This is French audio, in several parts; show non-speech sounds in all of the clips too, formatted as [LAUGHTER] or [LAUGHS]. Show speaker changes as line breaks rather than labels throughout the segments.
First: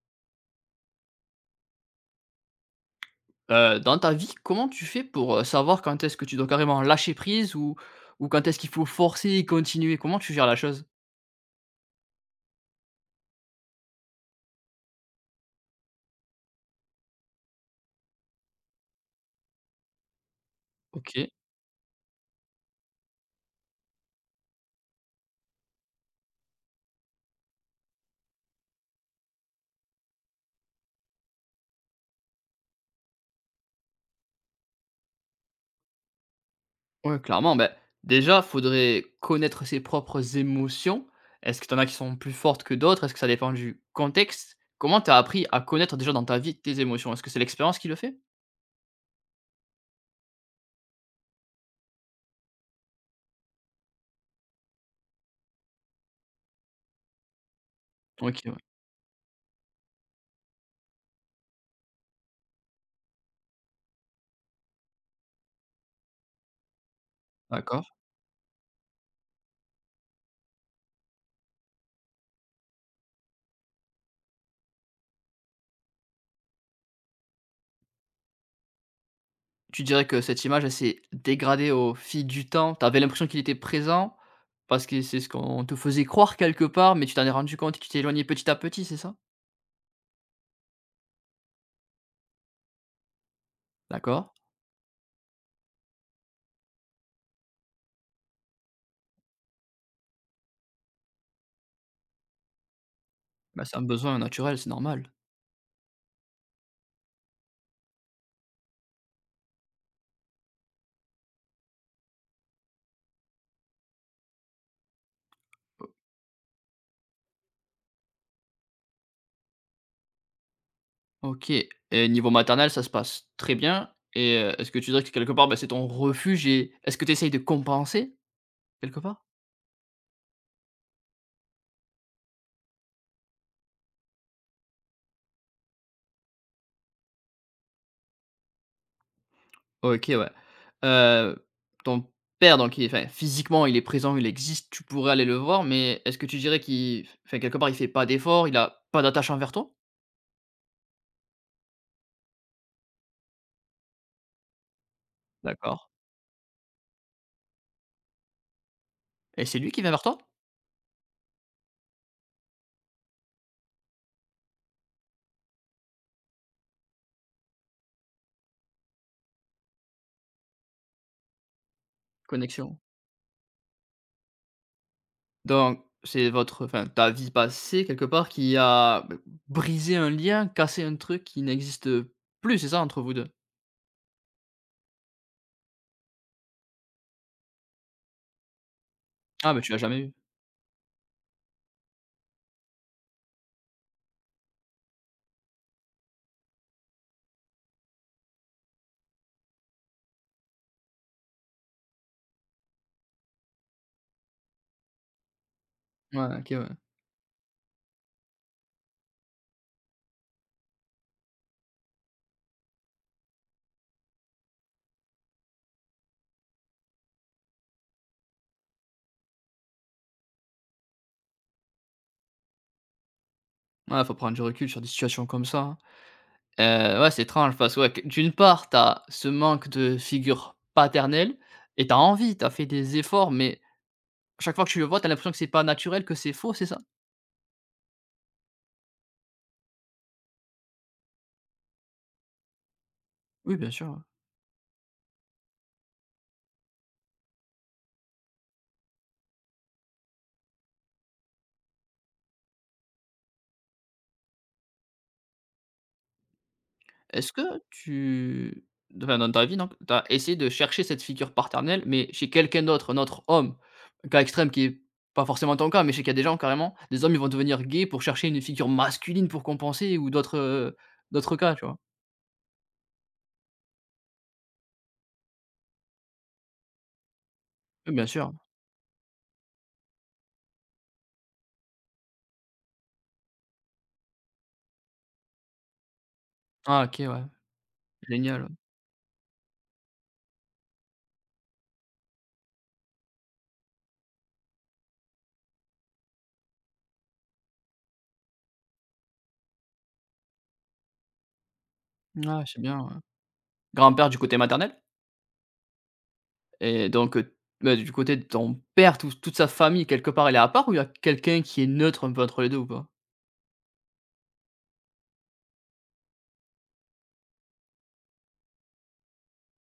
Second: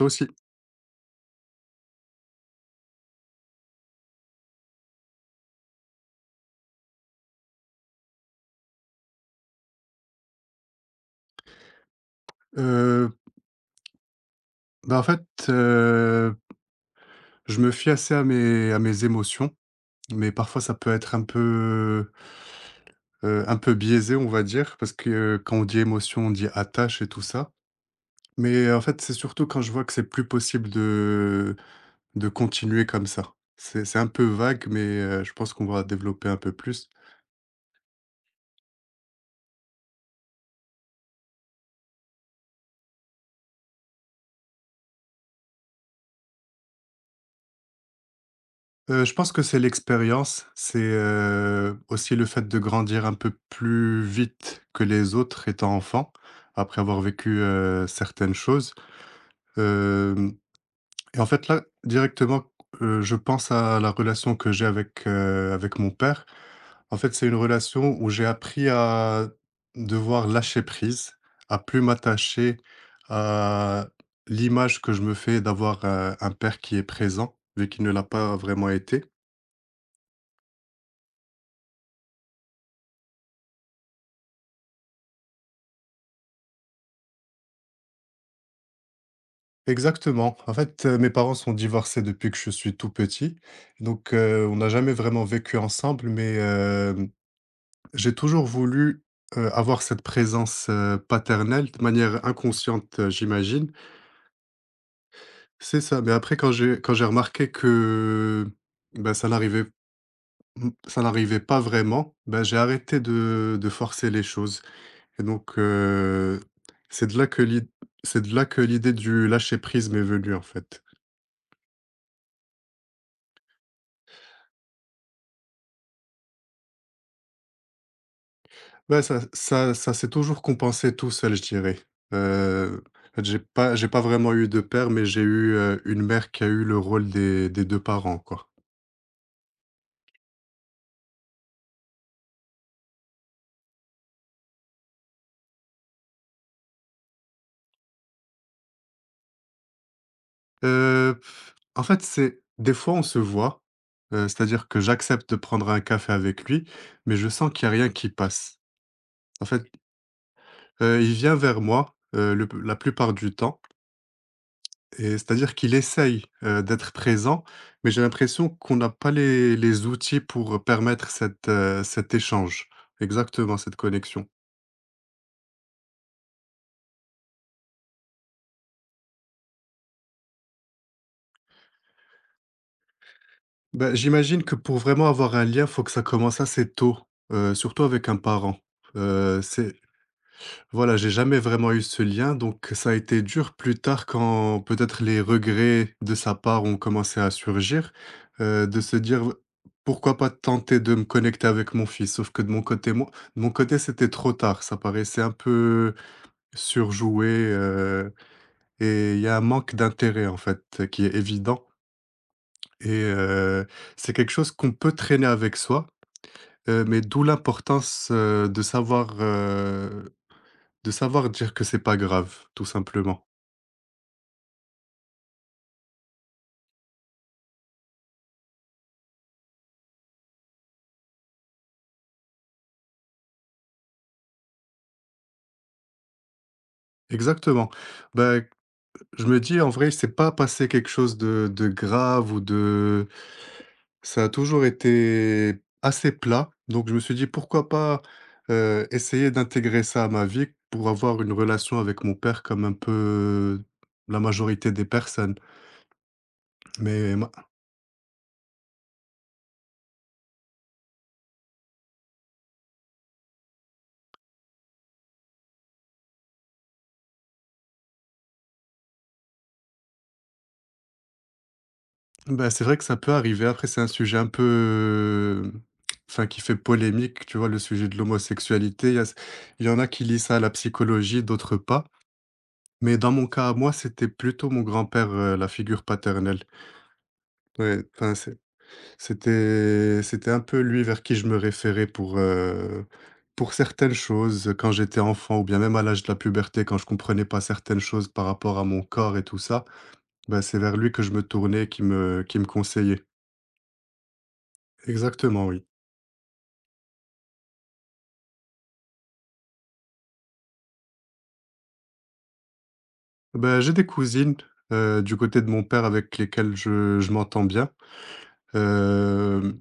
Toi aussi.
Dans ta vie, comment tu fais pour, savoir quand est-ce que tu dois carrément lâcher prise ou quand est-ce qu'il faut forcer et continuer? Comment tu gères la chose?
Heu, bah, en fait, je me fie assez à mes émotions, mais parfois ça peut être un
OK,
peu, heu, un peu biaisé, on va dire, parce que quand on dit émotion, on dit attache et tout ça. Mais, en fait, c'est surtout quand je vois que c'est plus possible de continuer comme ça. C'est un peu vague, mais je pense qu'on va développer un peu plus.
ouais, clairement. Ben déjà, faudrait connaître ses propres émotions. Est-ce que tu en as qui sont plus fortes que d'autres? Est-ce que ça dépend du contexte? Comment tu as appris à connaître déjà dans ta vie tes émotions? Est-ce que c'est l'expérience qui le fait?
Je pense que c'est l'expérience, c'est, aussi le fait de grandir un peu plus vite que les autres étant enfant, après avoir vécu, certaines
OK, ouais,
choses. Hem Et en fait, là, directement, je pense à la relation que j'ai avec mon père. En fait, c'est une
d'accord.
relation où j'ai appris à devoir lâcher prise, à plus m'attacher à l'image que je me fais d'avoir, un père qui est présent, vu qu'il ne l'a pas vraiment été.
Tu dirais que cette image, elle s'est dégradée au fil du temps? Tu avais l'impression qu'il était présent, parce que c'est ce qu'on te faisait croire quelque part, mais tu t'en es rendu compte et tu t'es éloigné petit à petit, c'est ça?
Exactement. En fait, mes parents sont divorcés depuis que je suis tout petit. Donc,
D'accord.
on n'a jamais vraiment vécu ensemble, mais, j'ai toujours voulu, avoir cette présence, paternelle de manière inconsciente,
Bah,
j'imagine.
c'est un besoin naturel, c'est normal.
C'est ça, mais après quand j'ai remarqué que, ben ça n'arrivait pas vraiment, ben j'ai arrêté de forcer les choses et donc, c'est de là que l'id c'est de là que l'idée du lâcher prise m'est venue, en fait.
OK, et niveau maternel, ça se passe très bien et est-ce que tu dirais que quelque part, bah, c'est ton refuge et est-ce que tu essayes de compenser, quelque
Bah, ça
part?
ça ça s'est toujours compensé tout seul, je dirais. Heu, j'ai pas vraiment eu de père, mais j'ai eu, une mère qui a eu le rôle des deux parents, quoi.
OK, ouais. Heu, Ton père donc il enfin, physiquement, il est présent, il existe, tu pourrais aller le voir, mais est-ce que tu dirais qu'il enfin, quelque part, il fait pas d'effort, il a pas d'attache envers toi?
Heu, En fait, c'est des fois, on se voit, c'est-à-dire que j'accepte de prendre
D'accord,
un café avec lui, mais je sens qu'il y a rien qui passe.
et
En
c'est
fait,
lui qui vient vers toi?
il vient vers moi, le la plupart du temps et c'est-à-dire qu'il essaye, d'être présent, mais j'ai l'impression qu'on n'a pas les outils pour, permettre cet échange.
Connexion.
Exactement, cette connexion.
Donc c'est votre enfin ta vie passée quelque part qui a b brisé un lien, cassé un truc qui n'existe plus, c'est ça entre vous deux.
Ben, j'imagine que pour vraiment avoir un lien, faut que ça commence assez tôt, surtout avec un parent.
Ah bah tu
C'est
l'as jamais eu?
Voilà, j'ai jamais vraiment eu ce lien, donc ça a été dur plus tard quand peut-être les regrets de sa part ont commencé à surgir, de se dire: «Pourquoi pas tenter de me connecter avec mon fils?» sauf que de mon côté moi de mon côté, c'était trop tard, ça paraissait un peu
Ouais, OK, ouais.
surjoué, et il y a un manque d'intérêt, en fait, qui est évident et c'est quelque chose qu'on peut traîner avec soi, mais d'où l'importance, de savoir dire que c'est pas grave, tout simplement.
Ouais, faut prendre du recul sur des situations comme ça, hein. Ouais, c'est étrange parce que ouais, q d'une part, t'as ce manque de figure paternelle et t'as envie, t'as fait des efforts mais à chaque fois que tu le vois, t'as l'impression que c'est pas naturel, que c'est faux, c'est ça?
Exactement. Bah, je me dis en vrai, c'est pas passé quelque chose de grave ou de
Oui, bien sûr, ouais.
Ça a toujours été assez plat, donc je me suis dit: «Pourquoi pas, essayer d'intégrer ça à ma vie pour avoir une relation avec mon père comme un peu la majorité des personnes». Mais ma
Est-ce que tu enfin, dans ta vie, donc, tu as essayé de chercher cette figure paternelle, mais chez quelqu'un d'autre, un autre homme? Un cas extrême qui est pas forcément ton cas, mais je sais qu'il y a des gens carrément, des hommes, ils vont devenir gays pour chercher une figure masculine pour compenser ou d'autres, d'autres cas, tu vois?
bah, c'est vrai que ça peut arriver. Après, c'est un sujet un peu, enfin, qui fait polémique, tu vois? Le sujet
Oui,
de
bien sûr.
l'homosexualité. Il y en a qui lient ça à la psychologie, d'autres pas. Mais dans mon cas à moi, c'était plutôt mon grand-père, la figure paternelle.
Ah OK, ouais,
Ouais, enfin, c'est
génial, ouais.
C'était c'était un peu lui vers qui je me référais pour certaines choses quand j'étais enfant ou bien même à l'âge de la puberté quand je comprenais pas certaines choses par rapport à mon corps et tout ça, ben c'est vers lui que je me tournais qui me qui
Ouais,
me
c'est bien, ouais.
conseillait.
Grand-père du côté maternel.
Exactement, oui.
Et donc, bah, du côté de ton père, toute sa famille quelque part, elle est à part ou il y a quelqu'un qui est neutre un peu entre les 2 ou pas?
Ben j'ai des cousines, du côté de mon père avec lesquelles je m'entends bien, hem,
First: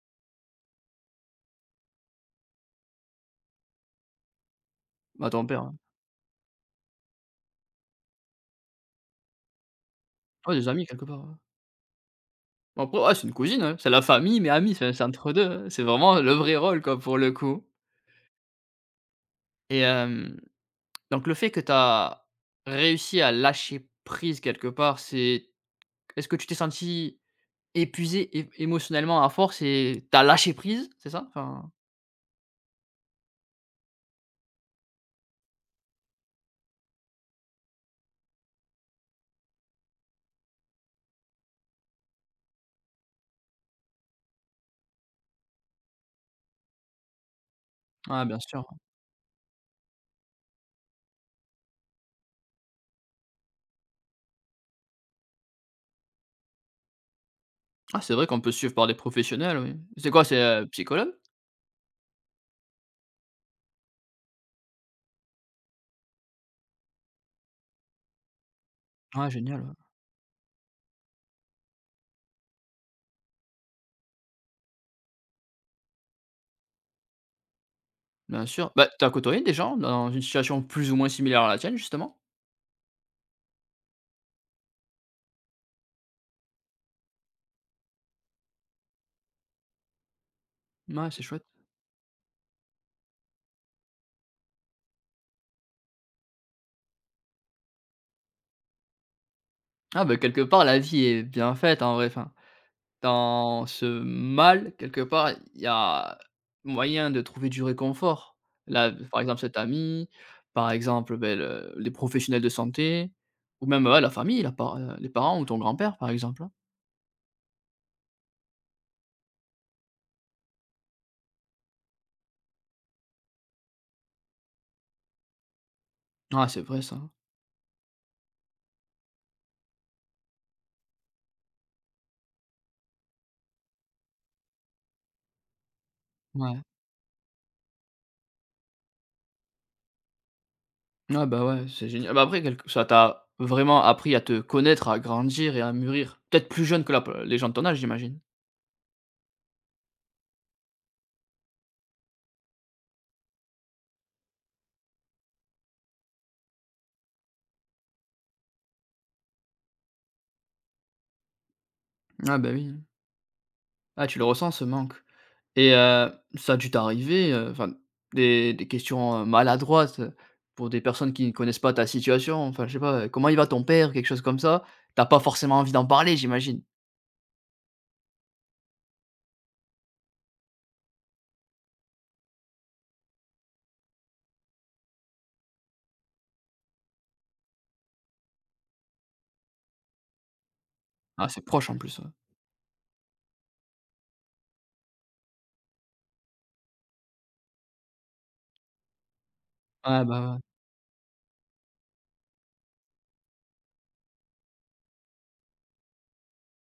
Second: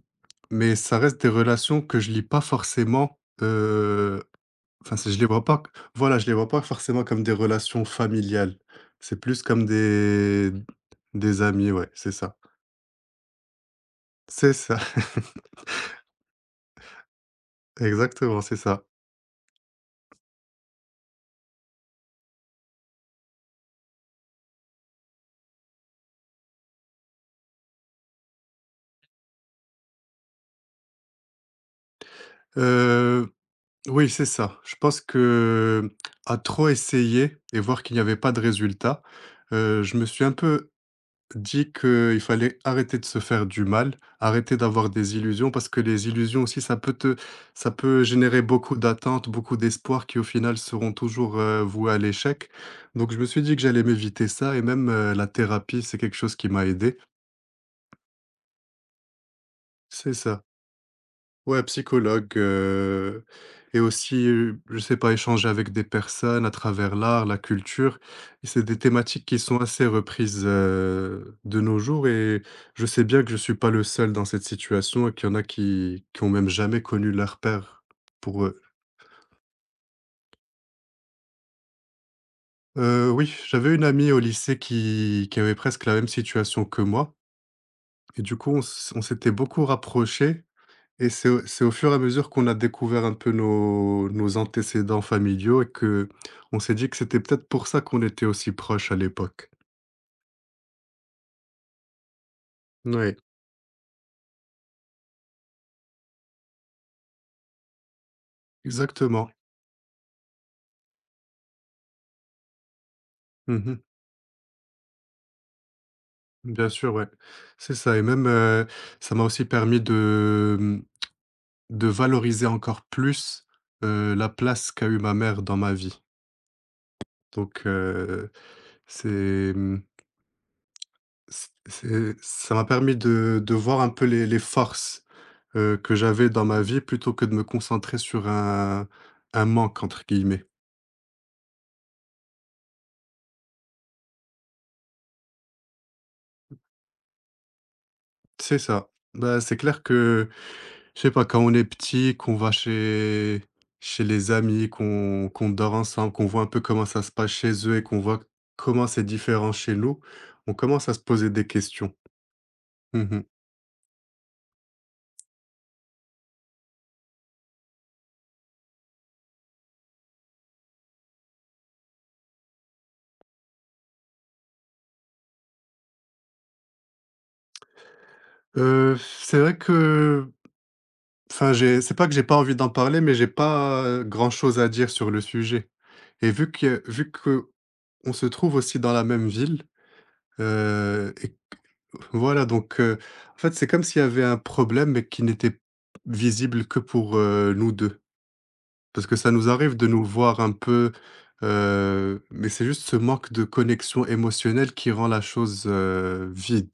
mais ça reste des relations que je lis pas forcément, enfin, c'est je les
Bah,
vois
ton
pas
père, ouais.
voilà, je les vois pas forcément comme des relations familiales. C'est plus comme des
Ouais, des amis quelque part, ouais.
des amis, ouais, c'est ça.
Bon après, ouais, c'est une cousine, hein, c'est la famille, mais
C'est
amie,
ça.
c'est entre 2 hein, c'est vraiment le vrai rôle quoi, pour le coup.
[LAUGHS] Exactement, c'est ça.
Et hem, donc le fait que tu as réussi à lâcher prise quelque part, c'est est-ce que tu t'es sentie épuisée é émotionnellement à force et t'as lâché prise, c'est ça? Enfin
Heu Oui, c'est ça. Je pense que à trop essayer et voir qu'il n'y avait pas de résultat, je me suis un peu dit qu'il fallait arrêter de se faire du mal, arrêter d'avoir des illusions parce que les illusions aussi, ça peut
ouais, bien
générer
sûr.
beaucoup d'attentes, beaucoup d'espoirs qui, au final, seront toujours, voués à l'échec. Donc je me suis dit que j'allais m'éviter ça et même, la thérapie, c'est quelque chose qui m'a aidé.
Ah c'est vrai qu'on peut suivre par des professionnels, oui. C'est
C'est
quoi, c'est,
ça.
psychologue?
Ouais, psychologue, et aussi, je sais pas, échanger avec des personnes à travers l'art, la culture et c'est des thématiques
Ah
qui sont
génial, ouais.
assez reprises, de nos jours et je sais bien que je suis pas le seul dans cette situation et qu'il y en a qui ont même jamais connu leur père pour
Bien
eux.
sûr. Bah, t'as côtoyé des gens dans une situation plus ou moins similaire à la tienne, justement?
Oui, j'avais une amie au lycée qui avait presque la même situation que moi et du coup on s'était beaucoup rapprochés. Et
Mouais, c'est
c'est
chouette.
au c'est au fur et à mesure qu'on a découvert un peu nos antécédents familiaux et que on s'est dit que c'était peut-être pour ça qu'on était aussi proches à l'époque.
Ah bah, quelque part la vie est bien faite en vrai, enfin.
Oui,
Dans ce mal, quelque part, il y a moyen de trouver du réconfort. Là, par
exactement.
exemple, cet ami, par exemple, beh, le les professionnels de santé ou
Mmh
même, ouais, la famille, la par les parents ou ton grand-père, par exemple, hein.
Bien sûr, ouais. C'est ça et même, ça m'a aussi permis de valoriser encore plus, la place qu'a eu ma mère dans ma vie.
Ah, c'est vrai ça.
Donc, c'est, mmh, c'est ça m'a permis de voir un peu les forces que j'avais dans
Ouais.
ma vie plutôt que de me concentrer sur un «manque» entre guillemets.
Ah bah, ouais, c'est génial. Bah, après quelque ça t'a vraiment appris à te connaître, à grandir et à mûrir. Peut-être plus jeune que la les gens de ton âge, j'imagine?
C'est ça. Bah, c'est clair que, je sais pas, quand on est petit, qu'on va chez les amis, qu'on dort ensemble, qu'on voit un peu comment ça se passe chez eux et qu'on voit comment c'est différent chez nous, on commence à se poser des questions.
Ah, bah, oui.
Mmh mh.
Ah, tu le ressens ce manque et ça a dû t'arriver, enfin des questions, maladroites, pour des personnes qui ne connaissent pas ta situation, enfin je sais pas, «Comment il va ton père?» quelque chose comme ça. T'as pas forcément envie d'en parler j'imagine?
C'est vrai que enfin, j'ai c'est pas que j'ai pas envie d'en parler, mais j'ai pas, grand-chose à dire sur le sujet et vu que on se trouve aussi dans la même ville. Heu
Ah,
et
c'est proche en plus, ouais.
voilà donc en fait, c'est comme s'il y avait un problème, mais qui n'était visible que pour, nous 2, parce que ça nous arrive de nous
Ouais, bah, ouais,
voir un peu, mais c'est juste ce manque de connexion émotionnelle qui rend la chose, vide.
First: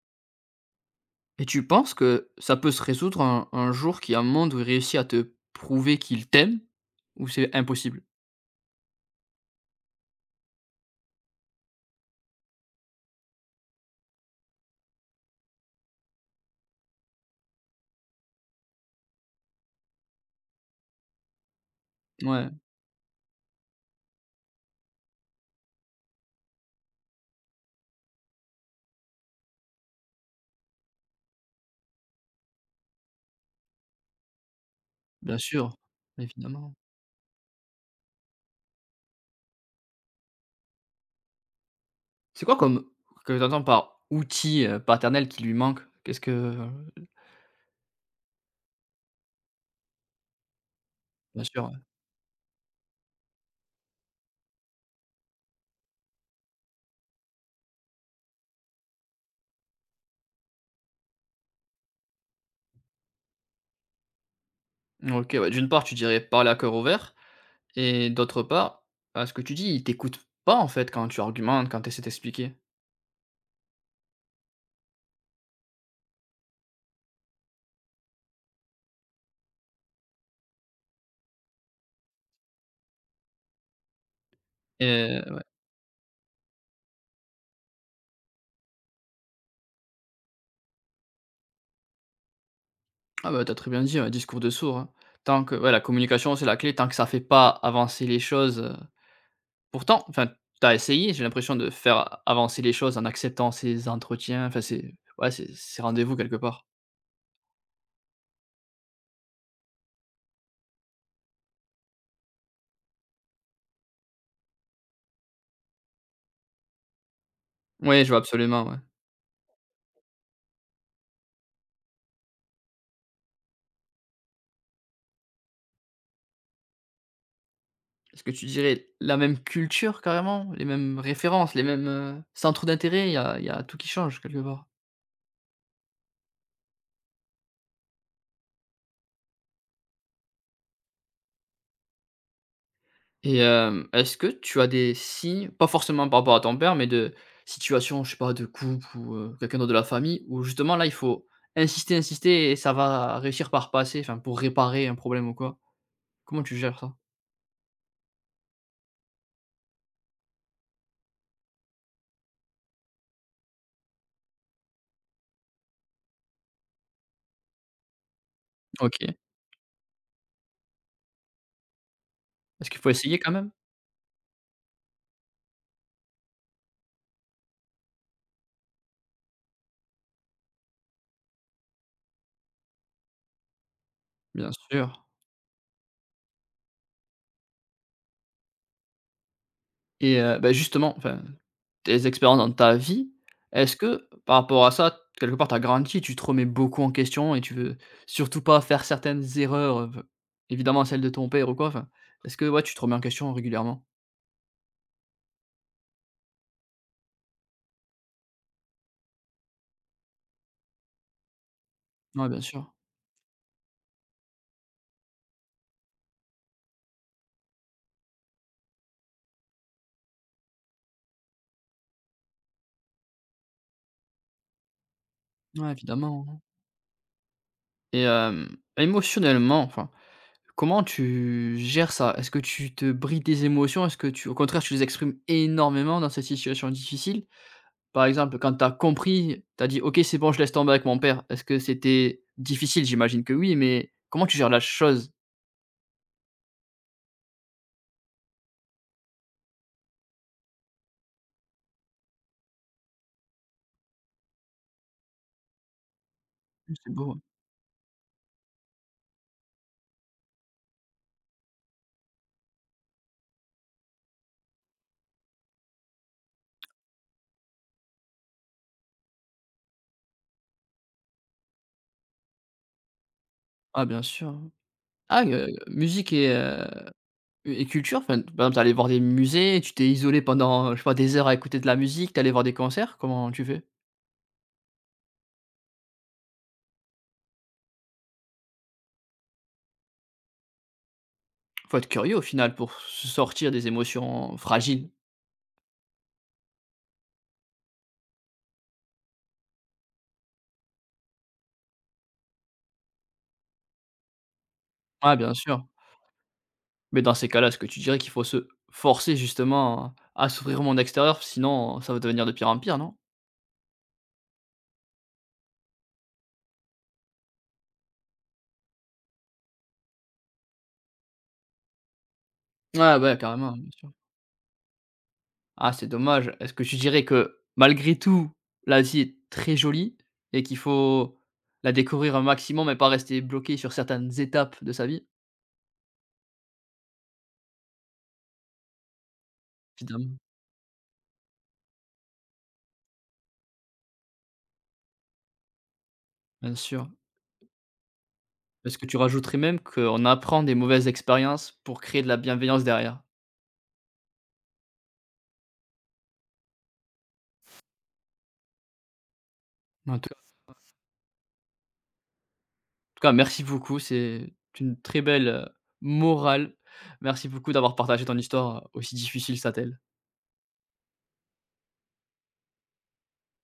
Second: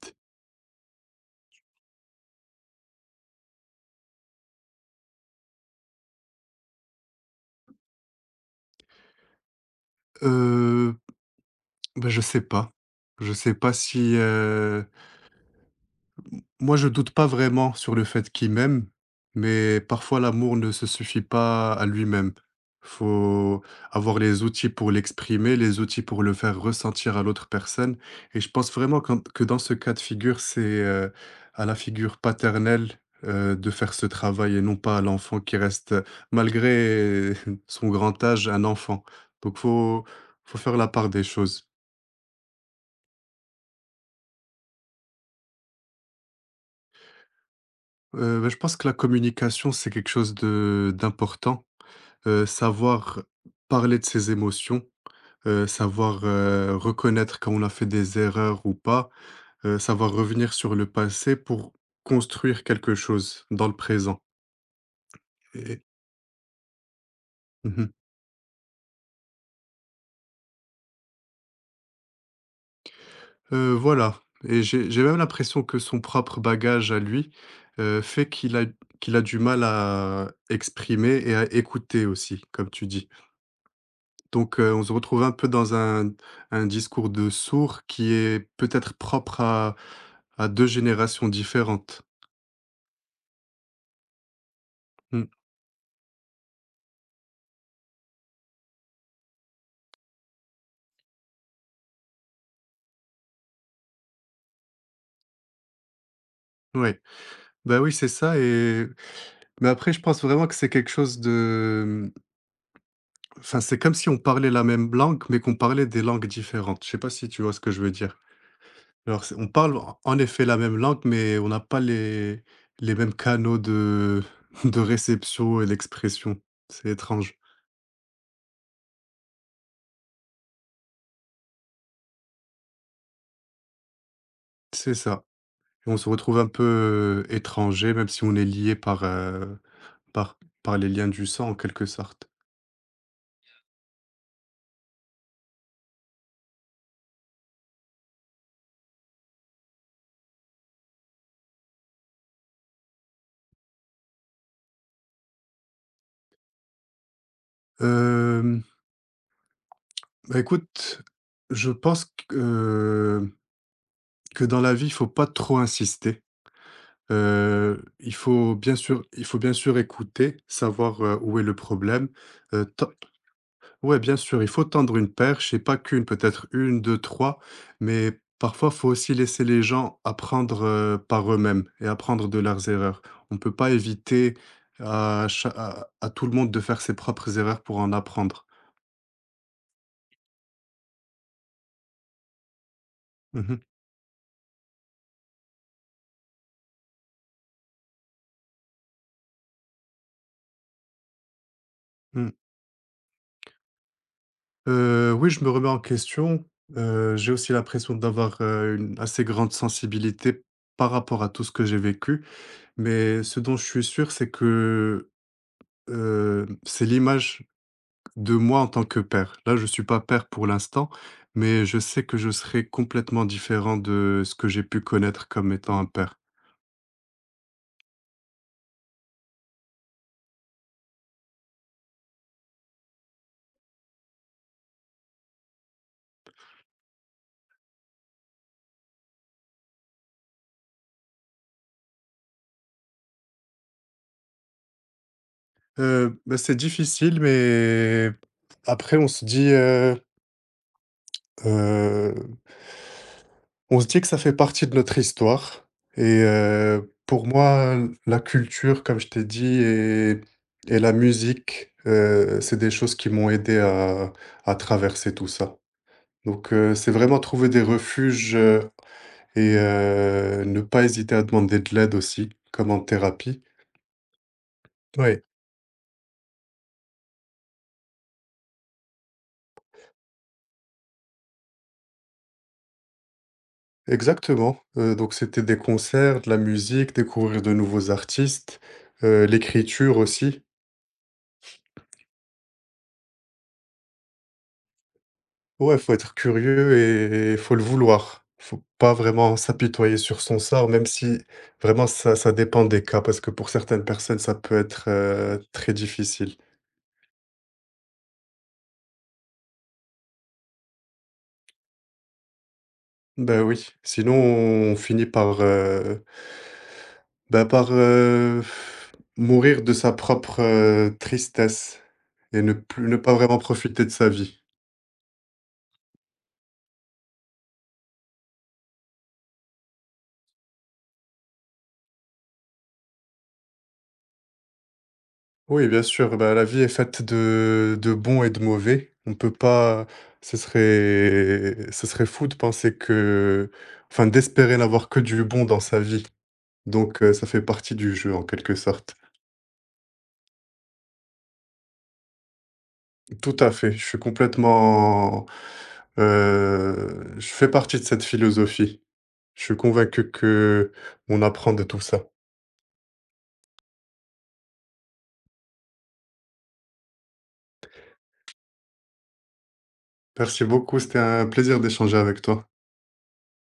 et tu penses que ça peut se résoudre un jour qu'il y a un monde où il réussit à te prouver qu'il t'aime ou c'est impossible?
Heu, bah, je sais pas. Je sais pas si, moi, je doute pas vraiment sur le fait qu'il m'aime, mais parfois l'amour ne se suffit pas à lui-même.
Ouais,
Faut avoir les outils pour l'exprimer, les outils pour le faire ressentir à l'autre personne et je pense vraiment qu'en que dans ce cas de figure, c'est, à la figure paternelle, de faire ce travail et non pas à
bien
l'enfant qui
sûr,
reste,
évidemment.
malgré [LAUGHS] son grand âge, un enfant. Donc faut faire la part des choses.
C'est quoi comme que tu entends par outil, paternel qui lui manque? Qu'est-ce que
Bah, je pense que la communication, c'est quelque chose de
bien
d'important.
sûr.
Savoir parler de ses émotions, savoir, reconnaître quand on a fait des erreurs ou pas, savoir revenir sur le passé pour construire quelque chose dans le présent
OK, ouais, d'une
et
part, tu dirais parler à cœur ouvert
mmh mh.
et d'autre part, à ce que tu dis, il t'écoute pas, en fait, quand tu argumentes, quand tu essaies d'expliquer
Voilà et j'ai même l'impression que son propre bagage à lui, fait qu'il a du mal à exprimer et à écouter aussi, comme tu dis. Donc, on se retrouve un
et
peu dans un discours de sourd qui est peut-être propre à deux générations différentes.
ah, bah, t'as très bien dit, ouais, discours de sourd, hein.
Mmh,
Tant que ouais, la communication, c'est la clé, tant que ça fait pas avancer les choses, pourtant, enfin, t'as essayé, j'ai l'impression de faire avancer les choses en acceptant ces entretiens, enfin, ces ouais, ces rendez-vous quelque part.
ouais. Bah, oui, c'est ça et mais après je pense vraiment que c'est quelque chose enfin, c'est comme si on parlait la même langue, mais qu'on parlait des langues différentes. Je sais pas si tu vois ce que je veux
Oui, je
dire?
vois absolument, ouais.
Alors c'est on parle en effet la même langue, mais on n'a pas les mêmes canaux de [LAUGHS] de réception et d'expression. C'est étrange.
Est-ce que tu dirais la même culture carrément? Les mêmes références, les mêmes, centres d'intérêt? Il y a tout qui change quelque part.
C'est ça. On se retrouve un peu, étrangers, même si on est liés par, par par les liens du sang en quelque sorte.
Et hem, est-ce que tu as des signes, pas forcément par rapport à ton père, mais de situation, je sais pas, de couple ou quelqu'un d'autre de la famille, où justement là, il faut insister, insister et ça va réussir par passer, enfin pour réparer un problème ou quoi? Comment tu gères ça?
Hem, bah, écoute, je pense que dans la vie, il faut pas trop insister. Il faut bien sûr
OK.
il faut bien sûr écouter, savoir, où est le problème,
Est-ce qu'il
tant
faut essayer quand même?
Ouais, bien sûr, il faut tendre une perche et pas qu'une, peut-être une, deux, trois, mais parfois, faut aussi laisser les gens apprendre par eux-mêmes et apprendre de leurs erreurs. On ne peut pas éviter
Bien sûr.
à tout le monde de faire ses propres erreurs pour en apprendre.
Et bah, justement, enfin, tes expériences dans ta vie,
Mhm,
est-ce que par rapport à ça, quelque part, tu as grandi, tu te remets beaucoup en question et tu veux surtout pas faire certaines erreurs, évidemment celles de ton père ou quoi, enfin,
mm.
est-ce que ouais, tu te remets en question régulièrement?
Oui, je me remets en question. J'ai aussi l'impression d'avoir une assez grande sensibilité par rapport à tout ce que j'ai vécu,
Ouais, bien sûr.
mais ce dont je suis sûr, c'est que c'est l'image de moi en tant que père. Là, je suis pas père pour l'instant, mais je sais que je serai complètement différent de ce que j'ai pu connaître comme
Ouais,
étant un père.
évidemment, hein. Et hem, émotionnellement, enfin, comment tu gères ça? Est-ce que tu te brides tes émotions? Est-ce que tu au contraire, tu les exprimes énormément dans cette situation difficile? Par exemple, quand tu as compris, tu as dit: «OK, c'est bon, je laisse tomber avec mon père». Est-ce que c'était difficile? J'imagine que oui, mais comment tu gères la chose?
Bah, c'est difficile, mais après heu, on se dit que ça fait partie de notre histoire et
Mmh, c'est beau, hein.
pour moi, la culture, comme je t'ai dit et la musique, c'est des choses qui m'ont aidé à traverser tout ça. Donc, c'est vraiment trouver des refuges, et ne pas hésiter à demander de l'aide aussi, comme en thérapie.
Ah, bien sûr, hein.
Oui.
Ah, musique et culture, enfin, par exemple, tu allé voir des musées, tu t'es isolé pendant, je sais pas, des heures à écouter de la musique, t'es allé voir des concerts, comment tu fais?
Exactement, donc c'était des concerts, de la musique, découvrir de nouveaux artistes, l'écriture aussi.
Faut être curieux au final pour se sortir des émotions fragiles.
Ouais, faut être curieux et faut le vouloir. Faut pas vraiment s'apitoyer sur son sort, même si vraiment ça dépend des cas, parce que pour certaines personnes, ça peut être,
Ouais, bien sûr.
très difficile.
Mais dans ces cas-là, est-ce que tu dirais qu'il faut se forcer justement à s'ouvrir au monde extérieur? Sinon, ça va devenir de pire en pire, non?
Ben oui, sinon on finit par, bah, mourir de sa propre, tristesse et ne plus
Ouais,
ne pas
ouais,
vraiment
carrément, bien
profiter
sûr.
de sa vie.
Ah, c'est dommage. Est-ce que tu dirais que malgré tout, l'Asie est très jolie et qu'il faut la découvrir un maximum et pas rester bloqué sur certaines étapes de sa vie?
Oui, bien sûr, bah, la vie est faite de bons et de mauvais. On peut pas
Évidemment,
ce serait ce serait fou de penser que enfin, d'espérer n'avoir que du bon dans sa vie.
bien sûr.
Donc ça fait partie du jeu, en quelque
Est-ce que
sorte.
tu rajouterais même qu'on apprend des mauvaises expériences pour créer de la bienveillance derrière?
Tout à fait, je fais partie de cette philosophie. Je suis convaincu que on apprend de tout ça.
Tout cas, merci beaucoup. C'est une très belle, morale. Merci beaucoup d'avoir partagé ton histoire, aussi difficile soit-elle.
Merci beaucoup, c'était un plaisir d'échanger avec toi.